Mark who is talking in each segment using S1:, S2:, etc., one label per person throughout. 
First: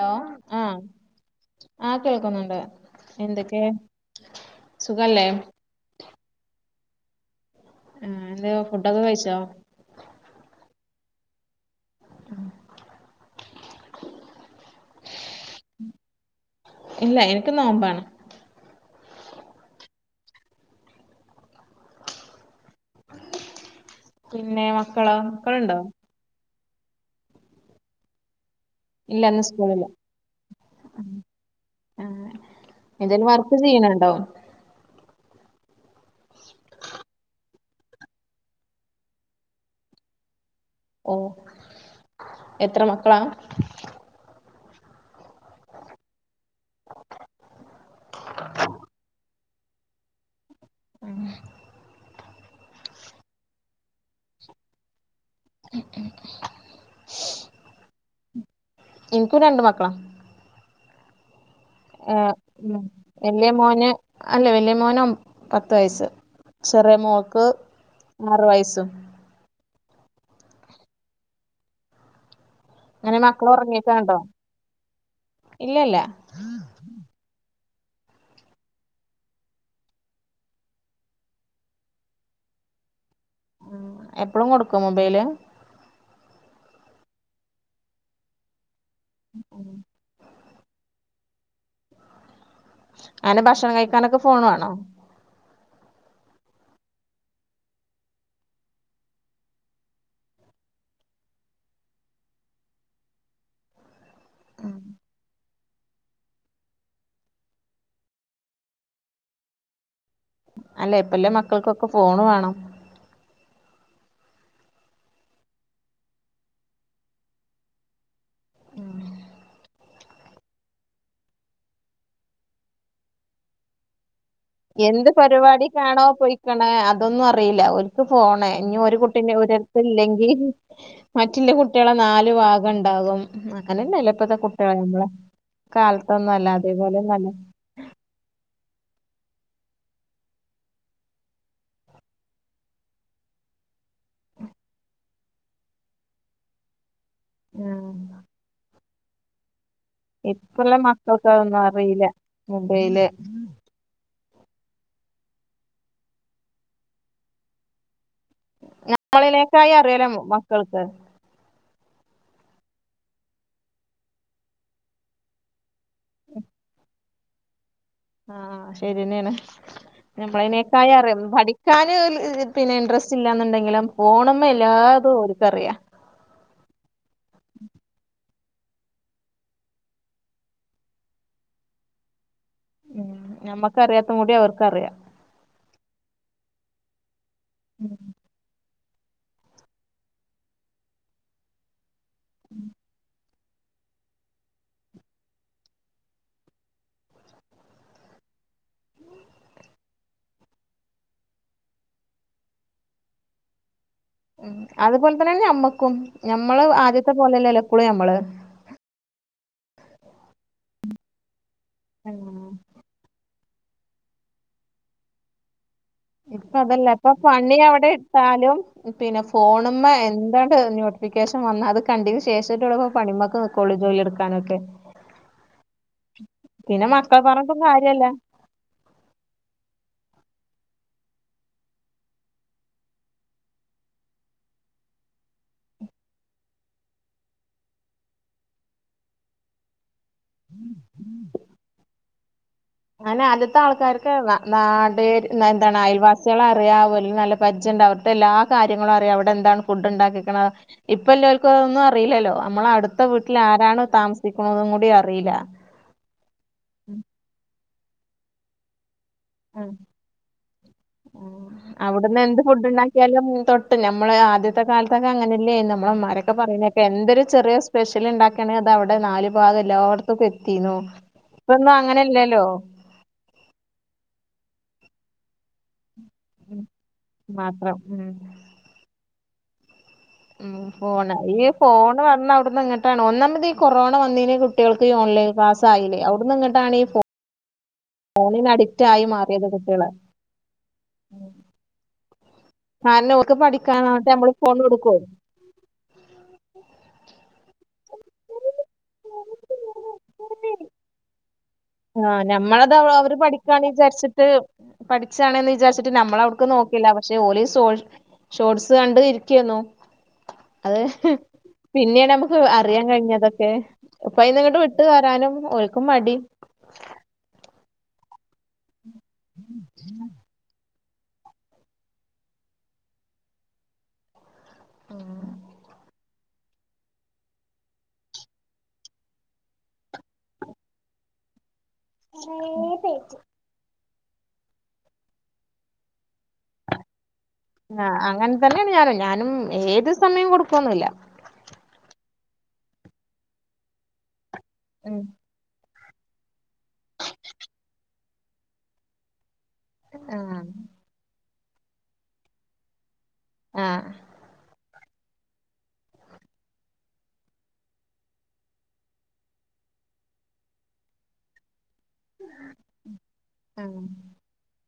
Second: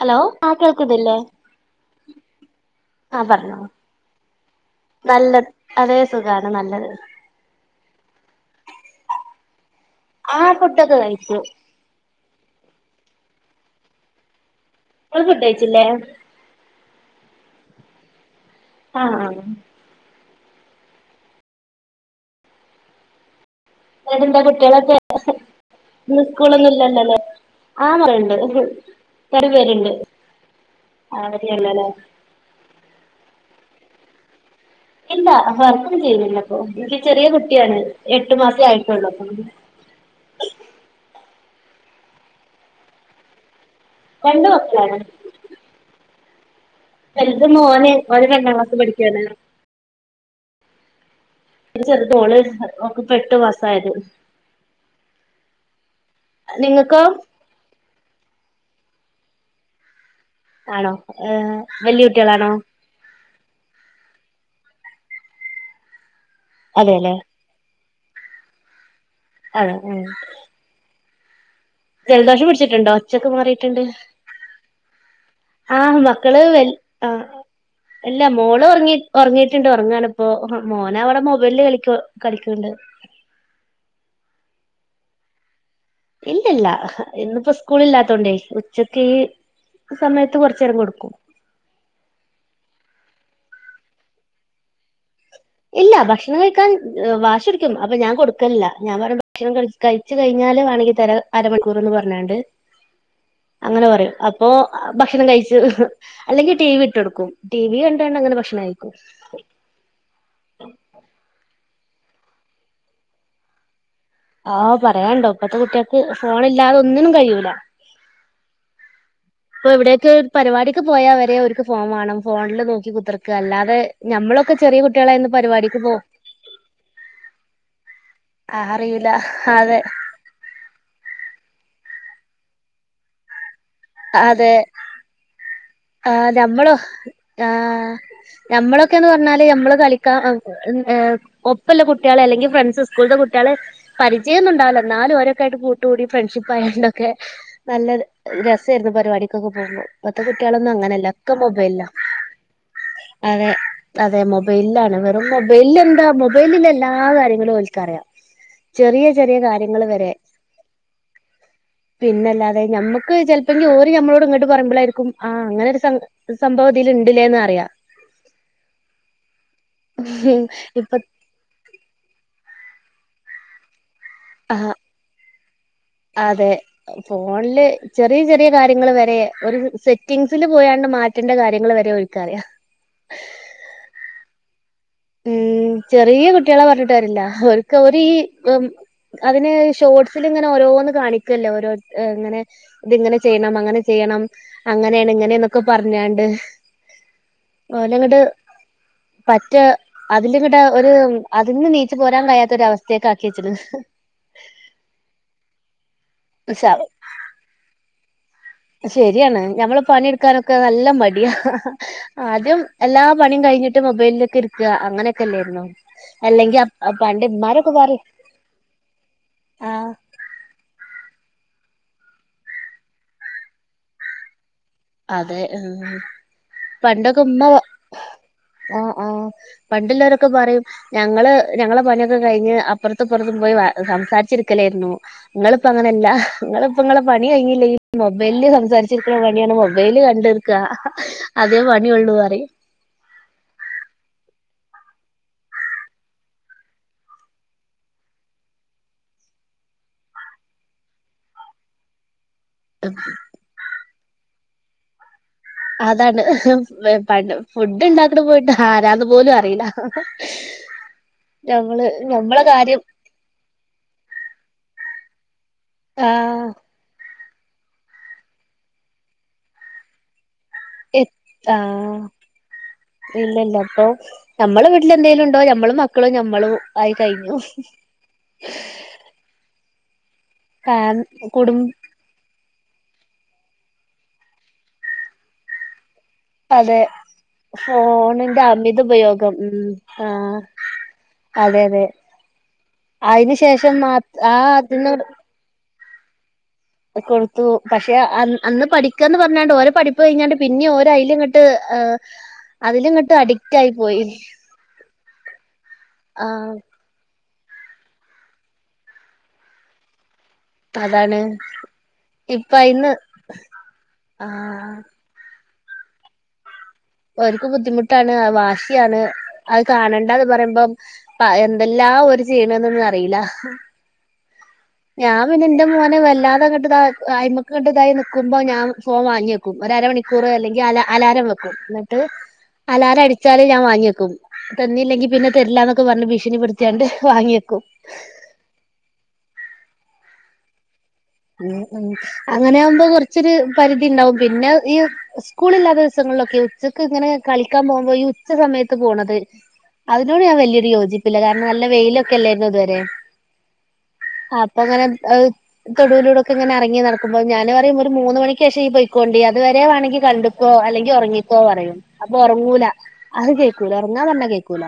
S1: Hello ആ കേൾകുന്നില്ലേ
S2: ആഹ് കേൾക്കുന്നുണ്ട്
S1: ആഹ് പറഞ്ഞോ
S2: എന്തൊക്കെ സുഖല്ലേ
S1: നല്ലത് അതേ സുഖാണ് നല്ലത്
S2: ഉം ഹലോ ഫുഡൊക്കെ കഴിച്ചോ
S1: ആഹ് ഫുഡൊക്കെ കഴിച്ചു
S2: [inaudible]
S1: ങ്ങള് ഫുഡ് കഴിച്ചില്ലേ
S2: ഇല്ല എനിക്കി നോമ്പാണ്
S1: ആഹ് ആഹ് എന്നിട്ടെന്താ
S2: പിന്നെ
S1: കുട്ടികളൊക്കെ
S2: മക്കളോ മക്കള്ണ്ടോ
S1: ഇന്ന് സ്കൂളൊന്നും ഇല്ലല്ലൊല്ലേ ആഹ് മറണ്ട്
S2: ഇല്ല ഇന്ന് സ്കൂള്ല്ല ഉം
S1: അവധിയല്ലല്ലേ
S2: ആഹ് എന്തേലും വർക്ക് ചെയ്യണണ്ടോ
S1: ഇല്ല വർക്കും ചെയ്യുന്നില്ല ഇപ്പൊ ഇൻക്ക് ചെറിയ കുട്ടിയാണ് എട്ടു മാസേ ആയിട്ടുള്ളൂ
S2: [inaudible] എത്ര മക്കളാ
S1: രണ്ടു മക്കളാണ് വലുത് മോന് അവനു രണ്ടാം ക്ലാസ് പഠിക്കുവാണ്
S2: ആഹ്
S1: ഒരു ചെറുത് ഓള് ഒൾക്ക് ഇപ്പൊ എട്ടു മിസായത്
S2: ഇൻകും രണ്ട് മക്കളാ
S1: ആണോ ഏഹ്
S2: ആ ഉം വല്ല്യ മോന് അല്ല വല്ല്യ മോന് പത്ത് വയസ് ചെറിയ
S1: അതെല്ലേ
S2: മോൾക്ക് ആറ് വയസും
S1: അ ആ ജലദോഷം പിടിച്ചിട്ടുണ്ടോ ഒ
S2: അങ്ങനെ
S1: ച്ചൊക്കെ
S2: മക്കള്
S1: മാറിയിട്ടുണ്ട്
S2: ഉറങ്ങിക്കാണ്ടോ ഇല്ല ഇല്ല
S1: ആഹ് മക്കള് വൽ ആ ഇല്ല മോള് ഒറങ്ങി ഒറങ്ങിയിട്ടുണ്ട് ഒറങ്ങാണ് ഇപ്പോ മോന് അവിടെ മൊബൈല് കളിക്ക കളിക്ക്ണ്ട്
S2: [inaudible] എപ്പളും കൊടുക്കോ മൊബൈല്
S1: ഇല്ലില്ല ഇന്നിപ്പോ സ്കൂൾ ഇല്ലാത്തോണ്ടേ ഉച്ചക്ക് ഈ സമയത്ത് കൊറച്ചേരം കൊട്ക്കും
S2: അങ്ങനെ ഭക്ഷണം കഴിക്കാനൊക്കെ ഫോണ് വേണോ
S1: ഇല്ല ഭക്ഷണം കഴിക്കാൻ വാശുടിക്കും അപ്പൊ ഞാൻ കൊടുക്കലില്ല ഞാൻ പറയും ഭക്ഷണം ക കഴിച്ച് കഴിഞ്ഞാല് വാ ണെങ്കി തരാ അരമണിക്കൂർന്ന് പറഞ്ഞാണ്ട് അങ്ങനെ പറയും അപ്പൊ ഭക്ഷണം കഴിച്ച് അല്ലെങ്കി ടി വി ഇട്ടൊട്ക്കും ടി വി കണ്ടാണ്ട് അങ്ങനെ ഭക്ഷണം കഴിക്കും
S2: അല്ല ഇപ്പല്ല മക്കൾക്കൊക്കെ ഫോണ് വേണം
S1: ആഹ് പറയാണ്ടോ ഇപ്പത്തെ കുട്യക്ക് ഫോണ് ഇല്ലാതെ ഒന്നിനും കഴൂല എവിടേക്ക് പരിപാടിക്ക് പോയാ വരെ ഓൽക്ക് ഫോൺ വേണം ഫോണില് നോക്കി കുത്തർക്ക അല്ലാതെ ഞമ്മളൊക്കെ ചെറിയ
S2: എന്ത്
S1: കുട്ടികളായിരുന്നു
S2: പരിപാടി
S1: പരിപാടിക്ക് പോ
S2: കാണോ പോയിക്കണ അതൊന്നും അറിയില്ല ഓൽക്ക് ഫോണ്
S1: ആ
S2: ഇഞ്ഞ് ഒരു
S1: അറിയൂല
S2: കുട്ടീ
S1: അതെ
S2: ൻ്റട്ത്ത് ഇല്ലെങ്കിൽ മറ്റ്ള്ള കു കുട്ടികളെ നാല് ഭാഗം ണ്ടാകും അങ്ങനല്ലല്ല ഇപ്പത്തെ കുട്ടികളെ നമ്മളെ
S1: ആ
S2: കാലത്തൊന്നും അല്ല
S1: നമ്മളോ
S2: അതേപോലെയൊന്നും അല്ല
S1: ആ നമ്മളൊക്കെന്ന് പറഞ്ഞാല് ന മ്മള് കളി ഒപ്പ കുട്ടികളെ അല്ലെങ്കിൽ ഫ്രണ്ട്സ് സ്കൂള്ത്തെ കുട്ടികളെ പരിചയ ന്നുണ്ടാവൂല നാലും ഓരൊക്കെ ആയിട്ട് കൂട്ടുകൂടി ഫ്രണ്ട്ഷിപ്പ ആയാണ്ടോ ഒക്കെ
S2: ആഹ്
S1: നല്ല രസേരുന്നു പരിപാടിക്കൊക്കെ പോകുമ്പം കുട്യളൊന്നും
S2: ഇപ്പള്ള
S1: അങ്ങനല്ല
S2: മക്കൾക്ക്
S1: ഒക്കെ
S2: അതൊന്നും
S1: മൊബൈലാ
S2: അറിയില്ല മൊബൈല്
S1: അതെ അതെ മൊ ബൈലാണ് വെറും മൊബല് എന്താ മൊബൈലിൽള്ള എല്ലാ കാര്യങ്ങളും ഒൽക്കറിയാം ചെറിയ ചെറിയ
S2: നമ്മളിനേക്കായി
S1: കാര്യങ്ങൾ
S2: അറിയാലോ
S1: വരെ
S2: മക്കൾക്ക്
S1: പിന്നെല്ലാതെ ഞമ്മക്ക് ചിലപ്പോ ങ്കി ഓര് നമ്മളോട് ഇങ്ങട്ട് പറുമ്പോഴായിരിക്കും ആ അങ്ങനെ ഒര് സംഭവം ഇതിൽ ഇണ്ട്ല്ലേന്നറിയാ
S2: ആഹ് ശരിെന്നെ ആണ് നമ്മളതിനേക്കായ
S1: ഇപ്പൊ
S2: അറിയാ പഠിക്കാന് പിന്നെ ഇൻട്രസ്റ്റ് ഇല്ലന്നുണ്ടെങ്കിലും ഫോണ്
S1: ആ
S2: മ്മെഎല്ലാതും ഓൽക്കറിയാ
S1: അതെ ഫോണില് ചെറിയ ചെറിയ കാര്യങ്ങൾ വരെ ഒരു സെറ്റിംഗ്സിൽ പോയാണ്ട് മാറ്റേണ്ട കാര്യങ്ങൾ വരെ ഒര്ക്കറിയാ
S2: ഉം നമ്മക്കറിയാത്ത കൂടി അവർക്ക് അറിയാ
S1: ഉം ചെറിയ കുട്ടികളെ പറഞ്ഞിട്ട് കാര്യല്ല അവർക്ക്
S2: ഉം
S1: ഓരീ അതിന് ഷോർട്സിൽ ഇങ്ങനെ ഓരോന്ന് കാണിക്കല്ലേ ഓരോ ഇങ്ങനെ ഇത് ഇങ്ങനെ ചെയ്യണം അങ്ങനെ ചെയ്യണം അങ്ങനെയാണ് ഇങ്ങനെന്നൊക്കെ പറഞ്ഞാണ്ട് ഓലങ്ങട് പറ്റെ അതില് ങ്ങട്ട് ഒരു അതിൽന്ന് നീച്ചു പോരാൻ കഴിയാത്ത ഒര അവസ്ഥേക്ക് ആക്കി വെച്ച്ണ്
S2: ഉം അതുപോലെ തന്നെ ഞമ്മക്കും ഞമ്മള് ആദ്യത്തെ പോലെ അല്ലല്ലോ ഇപ്പളും ഞമ്മള്
S1: ശരിയാണ് ഞമ്മള് പണിയെടുക്കാനൊക്കെ നല്ല മടിയാ
S2: ആഹ്
S1: ആദ്യം എല്ലാ പണിയും കഴിഞ്ഞിട്ട് മൊബൈല്ക്ക് ഇരിക്കാ അങ്ങനെയൊക്കെല്ലേര്ന്നോ
S2: ഇപ്പ അതല്ല ഇപ്പൊ പണി അവിടെ
S1: പറയും
S2: ഇട്ടാലും പിന്നെ
S1: ആ
S2: ഫോണ് മ്മേ എന്താണ് നോട്ടിഫി ക്കേഷൻ വന്ന അത് കണ്ടീന് ശേഷറ്റൊള്ളപ്പോ പണിമക്ക് നിക്കോളു ജോലി ഇട്ക്കാനുവൊക്കെ
S1: അതെ ആഹ് പണ്ടൊക്കെ
S2: മക്കളെ
S1: ഉമ്മ വാ
S2: പറഞ്ഞിട്ടും കാര്യല്ല
S1: ആഹ് ആഹ് പണ്ട്ല്ലോരൊ ക്കെ പറയും ഞങ്ങള് ഞങ്ങളെ പണിയൊക്കെ കഴിഞ്ഞ് അപ്പറത്തും ഇപ്പെറത്തും പോയി വാ സംസാരിച്ചിര്ക്കലേരുന്നു ഇങ്ങള്പ്പങ്ങനെല്ലാ ഇങ്ങള്പ്പ ഇങ്ങളെ പണി കഴിഞ്ഞില്ലേ മൊബൈല് സംസാരിച്ചിര്ക്ക്ണ പണിയാണ് മൊ ബൈല് കണ്ടിര്ക്കാ അതേ പണിയുള്ളു അറിം
S2: അഹെന്നേ അദ്യത്തെ ആൾക്കാര്ക്കെ വ നാടേര്ന്നാ എന്താണ് അയൽവാസിയളെ അറിയാ ഓല് നല്ല പരിചയ ണ്ട് അവിട്ത്തെ എല്ലാ കാര്യങ്ങളും അറിയാ അവിടെന്താണ് ഫുഡ് ഇണ്ടാക്കീക്ക്ണെ ഇപ്പ ഇല്ലോല്ക്ക് ഒന്നും അറീല്ലല്ലോ അമ്മളട്ത്ത വീട്ടില് ആരാണ് താമസിക്ക്ണതും കൂടി അറീല്ലാ
S1: അതാണ് വേ പണ്ട് ഫുഡ് ഇണ്ടാക്ക്ണ പോയിട്ട് ആരാന്നു പോലും അറില്ല
S2: ഉം അവിടുന്ന് എന്ത് ഫുഡ് ഉണ്ടാക്കിയാലും തൊട്ട് ഞമ്മള് ആദ്യത്തെ കാല ത്ത്ക്കെ അങ്ങനല്ലേ നമ്മളഅമ്മാരൊക്കെ
S1: ആഹ്
S2: പറയുന്നൊക്കെ എന്തൊരു ചെറിയ സ്പെഷ്യൽ ഉണ്ടാക്കണെ അതവിടെ നാല് ഭാഗ എല്ലായിടത്തും തീന്നു ഇപ്പൊന്നും
S1: ആഹ്
S2: അങ്ങനെഇല്ലല്ലോ
S1: ഞമ്മള് വീട്ടിലെന്തേലും ഉണ്ടോ ഞമ്മള് മക്കളും ഞമ്മളും ആയി കഴിഞ്ഞു
S2: മാത്രം ഉം ഉം
S1: ഫാ
S2: ഫോണ് ഈ
S1: കുടും
S2: ഫോണ് വന്ന അവിടു ന്നങ്ങാട്ടാണ് ഒന്നാമതീ കൊറോണ വന്നിന് കുട്ടികൾക്ക് ഈ ഓൺലൈൻ ക്ലാസ്സായില്ലേ അവിടുന്ന്
S1: അതെ
S2: ഇങ്ങട്ടാണ് ഈ ഫോണ്
S1: ഫോണിന്റെ അമിത ഉപയോഗം ഉം
S2: കുട്ടികള്
S1: ആഹ് അതെ അതെ
S2: കാരണം ഓർക്ക്
S1: അയിന് ശേഷം
S2: പഠിക്കാനാവട്ടെ
S1: മാത്
S2: നമ്മള്
S1: ആഹ്
S2: ഫോൺ കൊടുക്കോ
S1: അതിന് കൊടുത്തു പക്ഷേ അന് അന്ന് പഠിക്കന്ന് പറഞ്ഞാണ്ട് ഓര് പഠിപ്പു കഴിഞ്ഞാണ്ട് പിന്നിം ഓരയ്‌ല്ങ്ങണ്ട്
S2: ആഹ് ഞമ്മളത് അവ അവര്
S1: അഡിക്റ്റ്
S2: പഠിക്കാണ്
S1: ആയി പോയി
S2: വിചാരിച്ചിട്ട് പഠിച്ചാണ്ന്ന് വിചാരിച്ചിട്ട് ഞമ്മളവക്ക്
S1: ആഹ്
S2: നോക്കില്ല പക്ഷേ ഓലിസ്‌ സോഷ് ഷോർട്സ് കണ്ട് ഇരിക്കേന്നു അത്
S1: അതാണ്
S2: പിന്നെയാണ് നമ്മുക്ക്
S1: ഇപ്പ
S2: അറിയാൻ
S1: അയിന്ന്
S2: കഴിഞ്ഞതൊക്കെ ആപ്പൊ അയി നിങ്ങട്ട്
S1: ആഹ്
S2: വിട്ട് വരാനും ഓൽക്കു മടി
S1: ഓര്ക്ക് ബുദ്ധിമുട്ടാണ് വാശിയാണ് അത് കാണണ്ടന്ന് പറമ്പം അഹ് എന്തെല്ലാ ഓര് ചെയ്യ്ണ്ന്ന്ന്നു അറില്ല ഞാൻ പിന്നെ എന്റെ മോനെ വല്ലാ ങ്ങട്ട്തായി അയിമ്മക്ക്ണ്ട് തായി നിക്കുമ്പോ ഞാൻ ഫോൺ വാങ്ങി വെക്കും ഒരരമണിക്കൂർ അല്ലെങ്കി അല അലാരം വെക്കും ട്ട് അലാര അടിച്ചാല് ഞാൻ വാങ്ങിവേക്കും തന്നില്ലെങ്കി പിന്നെ തരില്ല എന്നൊക്കെ പറഞ്ഞ് ഭിഷ്ണിപ്പെടുത്തിആണ്ട് വാങ്ങിവേക്കും
S2: ആഹ് അങ്ങനെ തന്നെയാണ് ഞാനും ഞാനും ഏത് സമയം കൊടുക്കൊന്നില്ല
S1: ഉം ഉം അങ്ങനെ ആമ്പോ കൊറച്ചൊരു പരിധി ഇണ്ടാവും പിന്നെ ഈ
S2: ഉം
S1: സ്കൂളില്ലാത ദി സങ്ങൾലൊക്കെ ഉച്ചക്ക് ങ്ങനെ കളിക്കാൻ പോഉമ്പോ ഈ ഉച്ച സമയത്ത് പോണത് അതിനോട് ഞാൻ
S2: ആഹ്
S1: വല്ല്യോരു യോജിപ്പില്ല. കാരണം നല്ല വെയിലൊക്കെ അല്ലായിരുന്നോ ഇതുവരെ?
S2: ആഹ്
S1: ആപ്പങ്ങനെ അഹ് തൊടുവിലൂടെക്കെ ഇങ്ങനെ ഇറങ്ങി നടക്ക്മ്പോ ഞാന് പറയും ഒരു മൂന്ന് മണിക്കേഷം ഇയ്യ് പൊയിക്കോണ്ടി. അത് വരെ വേണെങ്കി കണ്ട്ക്കോ അൽ ങ്കി ഒറങ്ങിക്കോ പറയും. അപ്പൊ ഒറങ്ങൂല. അഹ് കേക്കൂല
S2: ആഹ്
S1: ഒറങ്ങാൻ പറഞ്ഞാ കേക്കൂല.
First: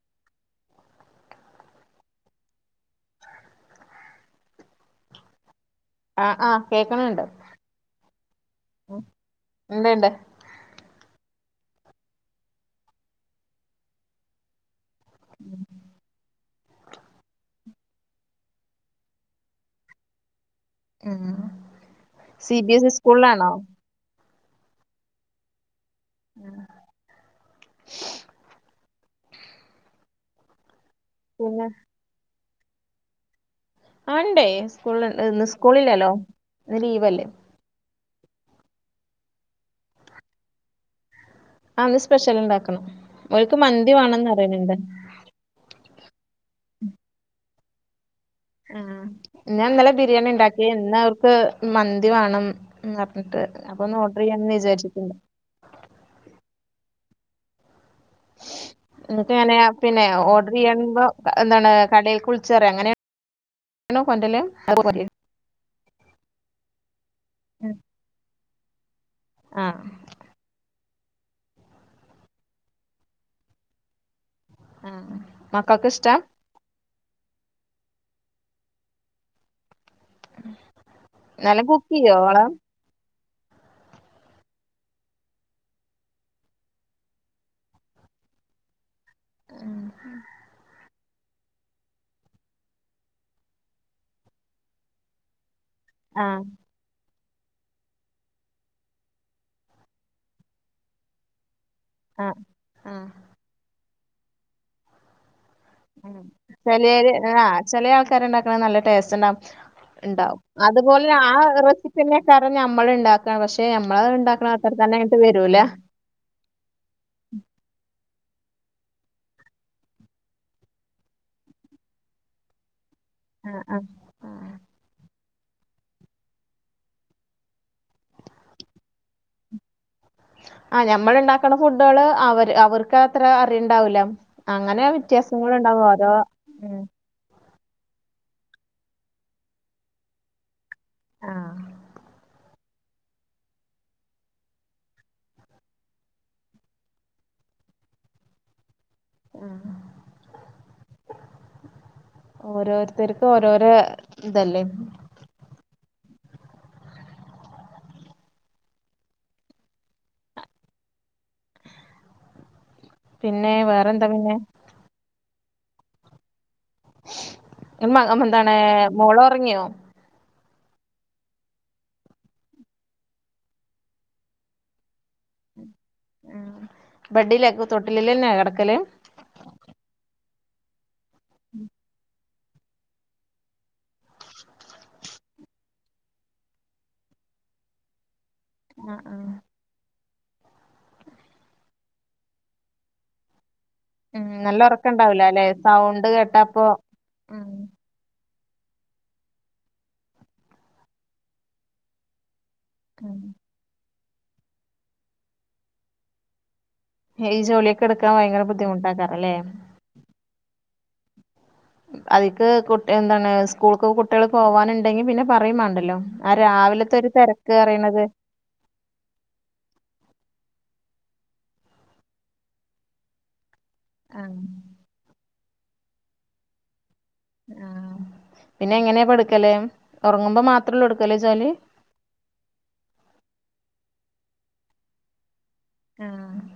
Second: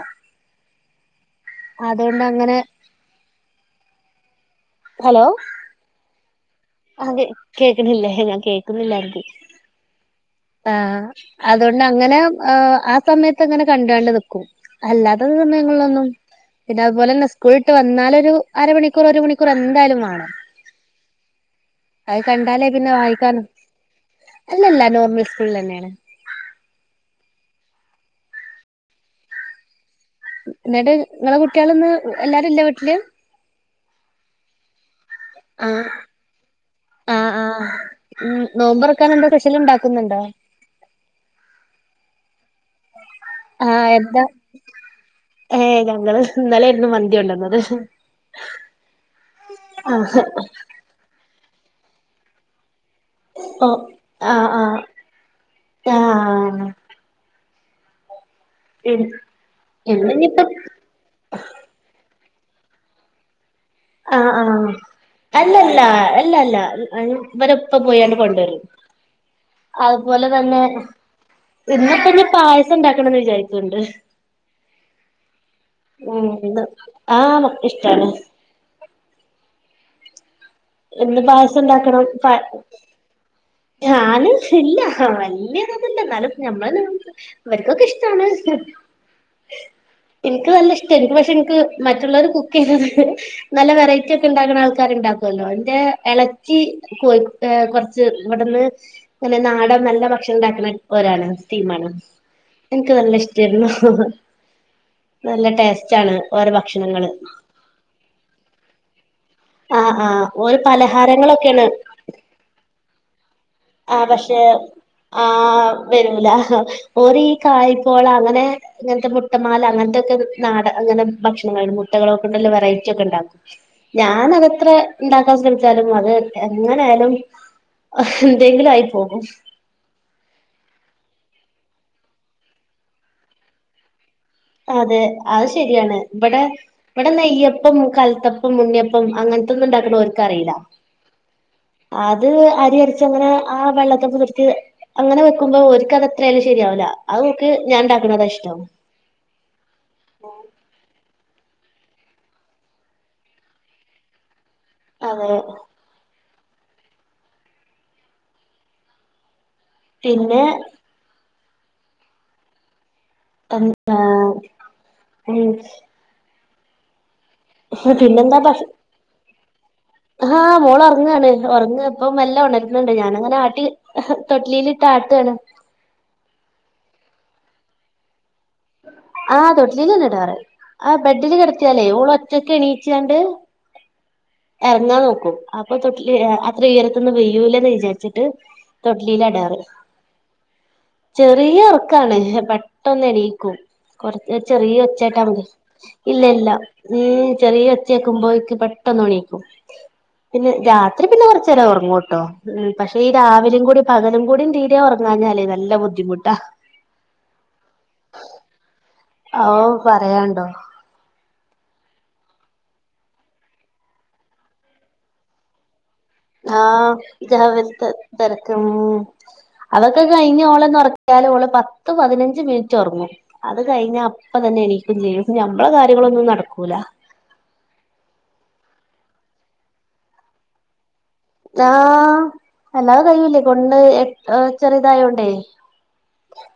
S1: അതോണ്ട് അങ്ങനെ ഹലോ
S2: ആഹ് ആഹ്
S1: ആഹ് കേ
S2: കേക്കണണ്ട്
S1: കേക്ക്ണില്ലേ? ഞാൻ കേക്കുന്നില്ലാര്കു.
S2: ഇണ്ട്ണ്ട്
S1: ആഹ് ആഹ് അതോണ്ട് അങ്ങനെ ആഹ് ആ സമയത്ത് അങ്ങനെ കണ്ടാണ്ട് നിക്കും. അല്ലാത്ത സമയങ്ങളിലൊന്നും പിന്നെ അതുപോലെ തന്നെ സ്കൂൾ ട്ട് വന്നാലൊരു അരമണിക്കൂർ ഒരു മണിക്കൂർ എന്തായാലും വാണം.
S2: ആഹ്
S1: അഹ്
S2: സി
S1: കണ്ടാലേ
S2: ബി എസ്
S1: പിന്നെ
S2: ഇ
S1: വായിക്കാനും
S2: സ്കൂളിലാണോ
S1: അല്ലല്ല നോർമൽ സ്കൂൾലെന്നേണ്.
S2: ആ
S1: എന്നിട്ട് നിങ്ങളെ
S2: പിന്നെ
S1: കുട്ട്യാള്ന്ന് എല്ലാരും ഇല്ലേ വീട്ടില്
S2: ആ ഉണ്ടേ സ്കൂൾന്ന് ന്ന്
S1: ആ
S2: സ്കൂളില്ലല്ലോ
S1: ആ
S2: ലീവല്ലേ
S1: ആ ഉം നോമ്പർക്കാനെന്താ പെഷല് ണ്ടാക്കുന്നുണ്ടോ
S2: ആ ന്ന് സ്പെഷ്യൽ ണ്ടാക്കണം ഓൽക്ക്
S1: ആ
S2: മന്തി വാണംന്ന് പറിണ് ണ്ട്
S1: ങ്ങള് ഇന്നലായിരുന്നു മന്തി കൊണ്ടന്നത്
S2: ആ ഞാൻ ഇന്നലെ ബിരിയാണി ണ്ടാക്കി ഇന്നവർക്ക് മന്തി വാണം ഉണ്ട് പറഞ്ഞിട്ട്
S1: ഓ
S2: അപ്പൊന്ന് ഓർഡർ
S1: ആ
S2: ചെയ്യാന്ന് വിചാരിച്ചിട്ടുണ്ട്
S1: ആ ആ
S2: നിനക്ക് എങ്ങനെയ പിന്നെ
S1: എന്നിനിയിപ്പം
S2: ഓർഡർ ചെയ്യാൻപോ എന്താണ് കടേൽക്ക് വിളി ച്ചറിയാ എങ്ങനെ
S1: ആ ആ അല്ലല്ല അല്ലല്ല
S2: ഉം
S1: വരെപ്പ പോയാണ്ട് കൊണ്ടരും
S2: ആഹ്
S1: അതുപോലെ തന്നെ പിന്നെപ്പന്ന് പായസം ഇണ്ടാക്കണന്ന് വിചാരിക്ക്ണ്ട്
S2: ആ മക്കക്ക് ഇഷ്ടാ
S1: ആ മക്കക്ക് ഇഷ്ടാണ് എന്ത്
S2: നല്ല
S1: പായസം
S2: കുക്ക്
S1: ണ്ടാക്കണ് പാ
S2: ചെയ്യോവോളം [inaudible]
S1: ചാലസ് ഇല്ല വല്യതന്നല്ല എന്നാലും ഞമ്മൾ അവർക്കൊക്കെ ഇഷ്ടമാണ് എനിക്ക് നല്ല ഇഷ്ട നിക്ക് പക്ഷെ എനിക്ക് മറ്റുള്ളവർ കുക്ക് ചെയ്യ നല്ല വെറൈറ്റി ഒക്കെ ഉണ്ടാക്കുന്ന ആൾക്കാർണ്ടാക്കുമല്ലോ
S2: ആഹ്
S1: ഇളക്കി കോഴ ഹ് കുറച്ച് ഇവിടുന്ന് പിന്നെ നാടൻ നല്ല ഭക്ഷണം ഉണ്ടാക്കുന്ന ഒരാണ് തീമാനം
S2: ആഹ്
S1: എനിക്ക്
S2: ആഹ്
S1: നല്ല ഇഷ്ടരുന്നു ഓരോ
S2: ചെിയ
S1: ഭക്ഷണങ്ങള്
S2: ആഹ് ചെില ആൾക്കാാര്ണ്ടാക്കണ നല്ല ടേസ്റ്റ് ഉണ്ടാവ
S1: ആ ആ
S2: ഉണ്ടാവും
S1: ഓരോ
S2: അതുപോലെ ആ
S1: പലഹാരങ്ങളൊക്കെയാണ്
S2: റെസിപ്പന്നെ കറ നമ്മള്െ ഉണ്ടാക്കാണ് പക്ഷെ നമ്മള ഉണ്ടാക്കണ മാത്രം തന്നെ ഇങ്ങട്ട്
S1: ആ്
S2: വരൂല
S1: വരൂല ഓര് കായ പ്പോ അങ്ങനെ ഇങ്ങനത്തെ മുട്ടമാൽ അങ്ങനത്തെൊക്കെ നാട അങ്ങനെ ഭക്ഷണുണ്ട് മുട്ടകളൊക്കെണ്ടല്ല വെറൈറ്റി ഒക്കെ ഉണ്ടാക്കും
S2: ആഹ് ആഹ്
S1: ഞാൻ
S2: ആഹ്
S1: അതത്ര ഉണ്ടാക്കാൻ ശ്രമിച്ചാലും അത് എങ്ങനൊയാലും എന്തെങ്കിലും ആയി പോകും
S2: ആ ഞമ്മൾ ഉണ്ടാക്കണ ഫുഡുകള് അവര് അവർക്ക് അത്ര അറിയുണ്ടാവൂല
S1: അതെ അത് ശരിയാണ് ഇവിടെ
S2: ഉം
S1: ഇവിടെ നെയ്യ പ്പം കലത്തപ്പം ഉണ്ണിയപ്പം അങ്ങനത്തൊ ഒന്നും ഉണ്ടാക്കണ അവര്ക്ക്റിയില്ല
S2: ആഹ്
S1: അത് അരി അരച്ച അങ്ങനെ ആ വെള്ളത്തെ കുതിർത്തി അങ്ങനെ വെക്കുമ്പോൾ ഒക്ക് അത് അത്രയാലും ശരിയാവില്ല അത് നോക്കക്ക് ഞാൻ ഉണ്ടാക്കണ അതാ ഇഷ്ട
S2: ആഹ ഓരോരുത്തർക്കും ഓരോരോ ഇതല്ലേ
S1: ആ പിന്നെ
S2: പിന്നെ
S1: ത
S2: വേറെന്താ പിന്നെ
S1: ഉ
S2: മകം എന്തണ
S1: ഭക്ഷ
S2: മോള ഉറങ്ങിയോ
S1: ആഹ് മോള ഉറങ്ങാണ് ഉറങ്ങ ഇപ്പം വല്ല ഉണരുന്നുുന്നുണ്ട് ഞാനങ്ങനെ ആട്ടി തൊട്ടിലിയിലിട്ട് ആട്ട് ആണ
S2: ഉ ബഡിയിലക്ക തൊട്ടിലില്ലന്നെ കിടക്ക
S1: ആഹ തൊട്ടിലീലന്നെടാറെ ആ ബെഡില് കിടത്തിയാലേ ഓള് ഒറ്റക്കെ എണീച്ചാണ്ട് ഇറങ്ങാ നോക്കും അപ്പൊ തൊട്ടില് അത്ര ഉയരത്തൊന്നന്ന് വെയ്യൂല്ലന്ന് വിചാരിച്ചിട്ട്
S2: ഉം
S1: തൊട്ടലിയില അടാറ് ചെറിയ ഉറക്കാണ് പെട്ടന്ന്ടി കൊറച്ച്
S2: നല്ല
S1: ചെറിയ
S2: ഉറക്കണ്ടാവൂല
S1: ഒച്ചായിട്ടാ മതി
S2: ല്ലെ സൗണ്ട്
S1: ഇല്ല ഇല്ല
S2: കേട്ടാപ്പൊ
S1: ഉ ചെറിയ ഒച്ചയക്കുമ്പോ പെട്ടന്ന് എണീക്കും പിന്നെ രാത്രി പിന്നെ കൊറച്ച നേരം ഉറങ്ങട്ടോ ഉ പക്ഷെ ഈ രാവിലും കൂടി പകലും കൂടിയും തീരെ ഉറങ്ങാഞ്ഞാല്േ നല്ല ബുദ്ധിമുട്ടാ
S2: ഈ ജോല്യോക്കെ എടുക്കാൻ ഭയങ്കര ബു
S1: ഓഹ് പറയാണ്ടോ.
S2: അതിക്ക് കു എന്താണ് സ്കൂൾക്ക് കുട്ടികൾ പോവാനുണ്ടെങ്കി പിന്നെ പറയും മാണ്ടല്ലോ. ആ
S1: ആഹ്
S2: രാവിലത്തെ ഒരു തിരക്ക്
S1: രാവ്ൽതെ
S2: അറിയണത്
S1: തിരക്കും അതൊക്കെ കഴിഞ്ഞ ഓളന്നൊർ ക്ക്യാല് ഓള് പത്ത് പതിനഞ്ച് മിനിറ്റ് ഒറങ്ങും. അത് കഴിഞ്ഞ
S2: ആഹ്
S1: അപ്പ തന്നെ എനിക്കും ചെയ്യും. ഞമ്മള കാര്യങ്ങളൊന്നും നടക്കൂല
S2: ആഹ് പിന്നെങ്ങനാ പടുക്കല്ലേ ഉറങ്ങുമ്പോ മാത്രള്ളൂ എടു
S1: താഹ് അല്ലാതെ കയ്യൂല്ലേ കൊണ്ട് എ എ ചെറ്തായോണ്ടേ
S2: ആഹ്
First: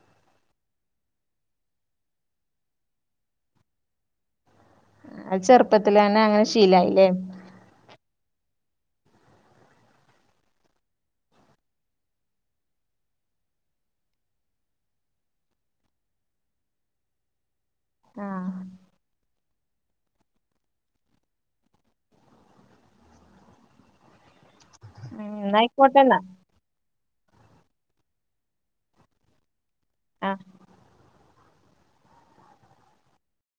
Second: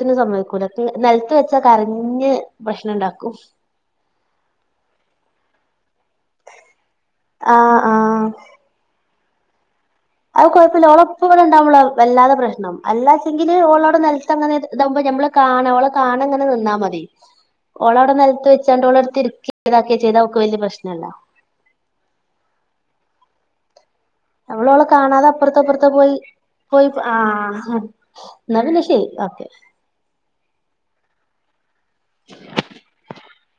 S1: ത്തിനും സമ്മയ്ക്കൂല തി നെൽത് വെച്ചാ കരഞ് പ്രശ്നണ്ടാക്കും.
S2: ചെറുപ്പത്തിലെന്നെ അങ്ങനെ ശീലായില്ലേ
S1: ആഹ് അഹ് കൊയ്പ്പല്ല ഓളപ്പ ഇവടെണ്ടാഉമ്പളാ വല്ലാതെ പ്രശ്നം. അല്ലാച്ചെങ്കില് ഓളോട് നെൽത്തങ്ങനെ ത് താഉമ്പ ഞമ്മെൾ കാണെ ഓളെ കാണെ ഇങ്ങെനെ നിന്നാ മതി ഓളെ അയുടെ നെൽത്ത് വെച്ചാണ്ട് ഓളെ എര്ത്ത് ഇര്ക്കെ ഇതാക്കെ ചെയ്താ ഓക്ക് വല്ല്യ പ്രശ്നം ഇല്ല നമ്മെൾ ഒളെ കാണാതെ
S2: ഉം
S1: അപ്പെർത്തോ ഇപ്പെർത്തോ പോയി
S2: ന്നായിക്കോട്ടെന്നാ
S1: പോയി ആഹ് ഇന്നാ പിന്നെ ശെരി ഓക്കെ
S2: ആഹ്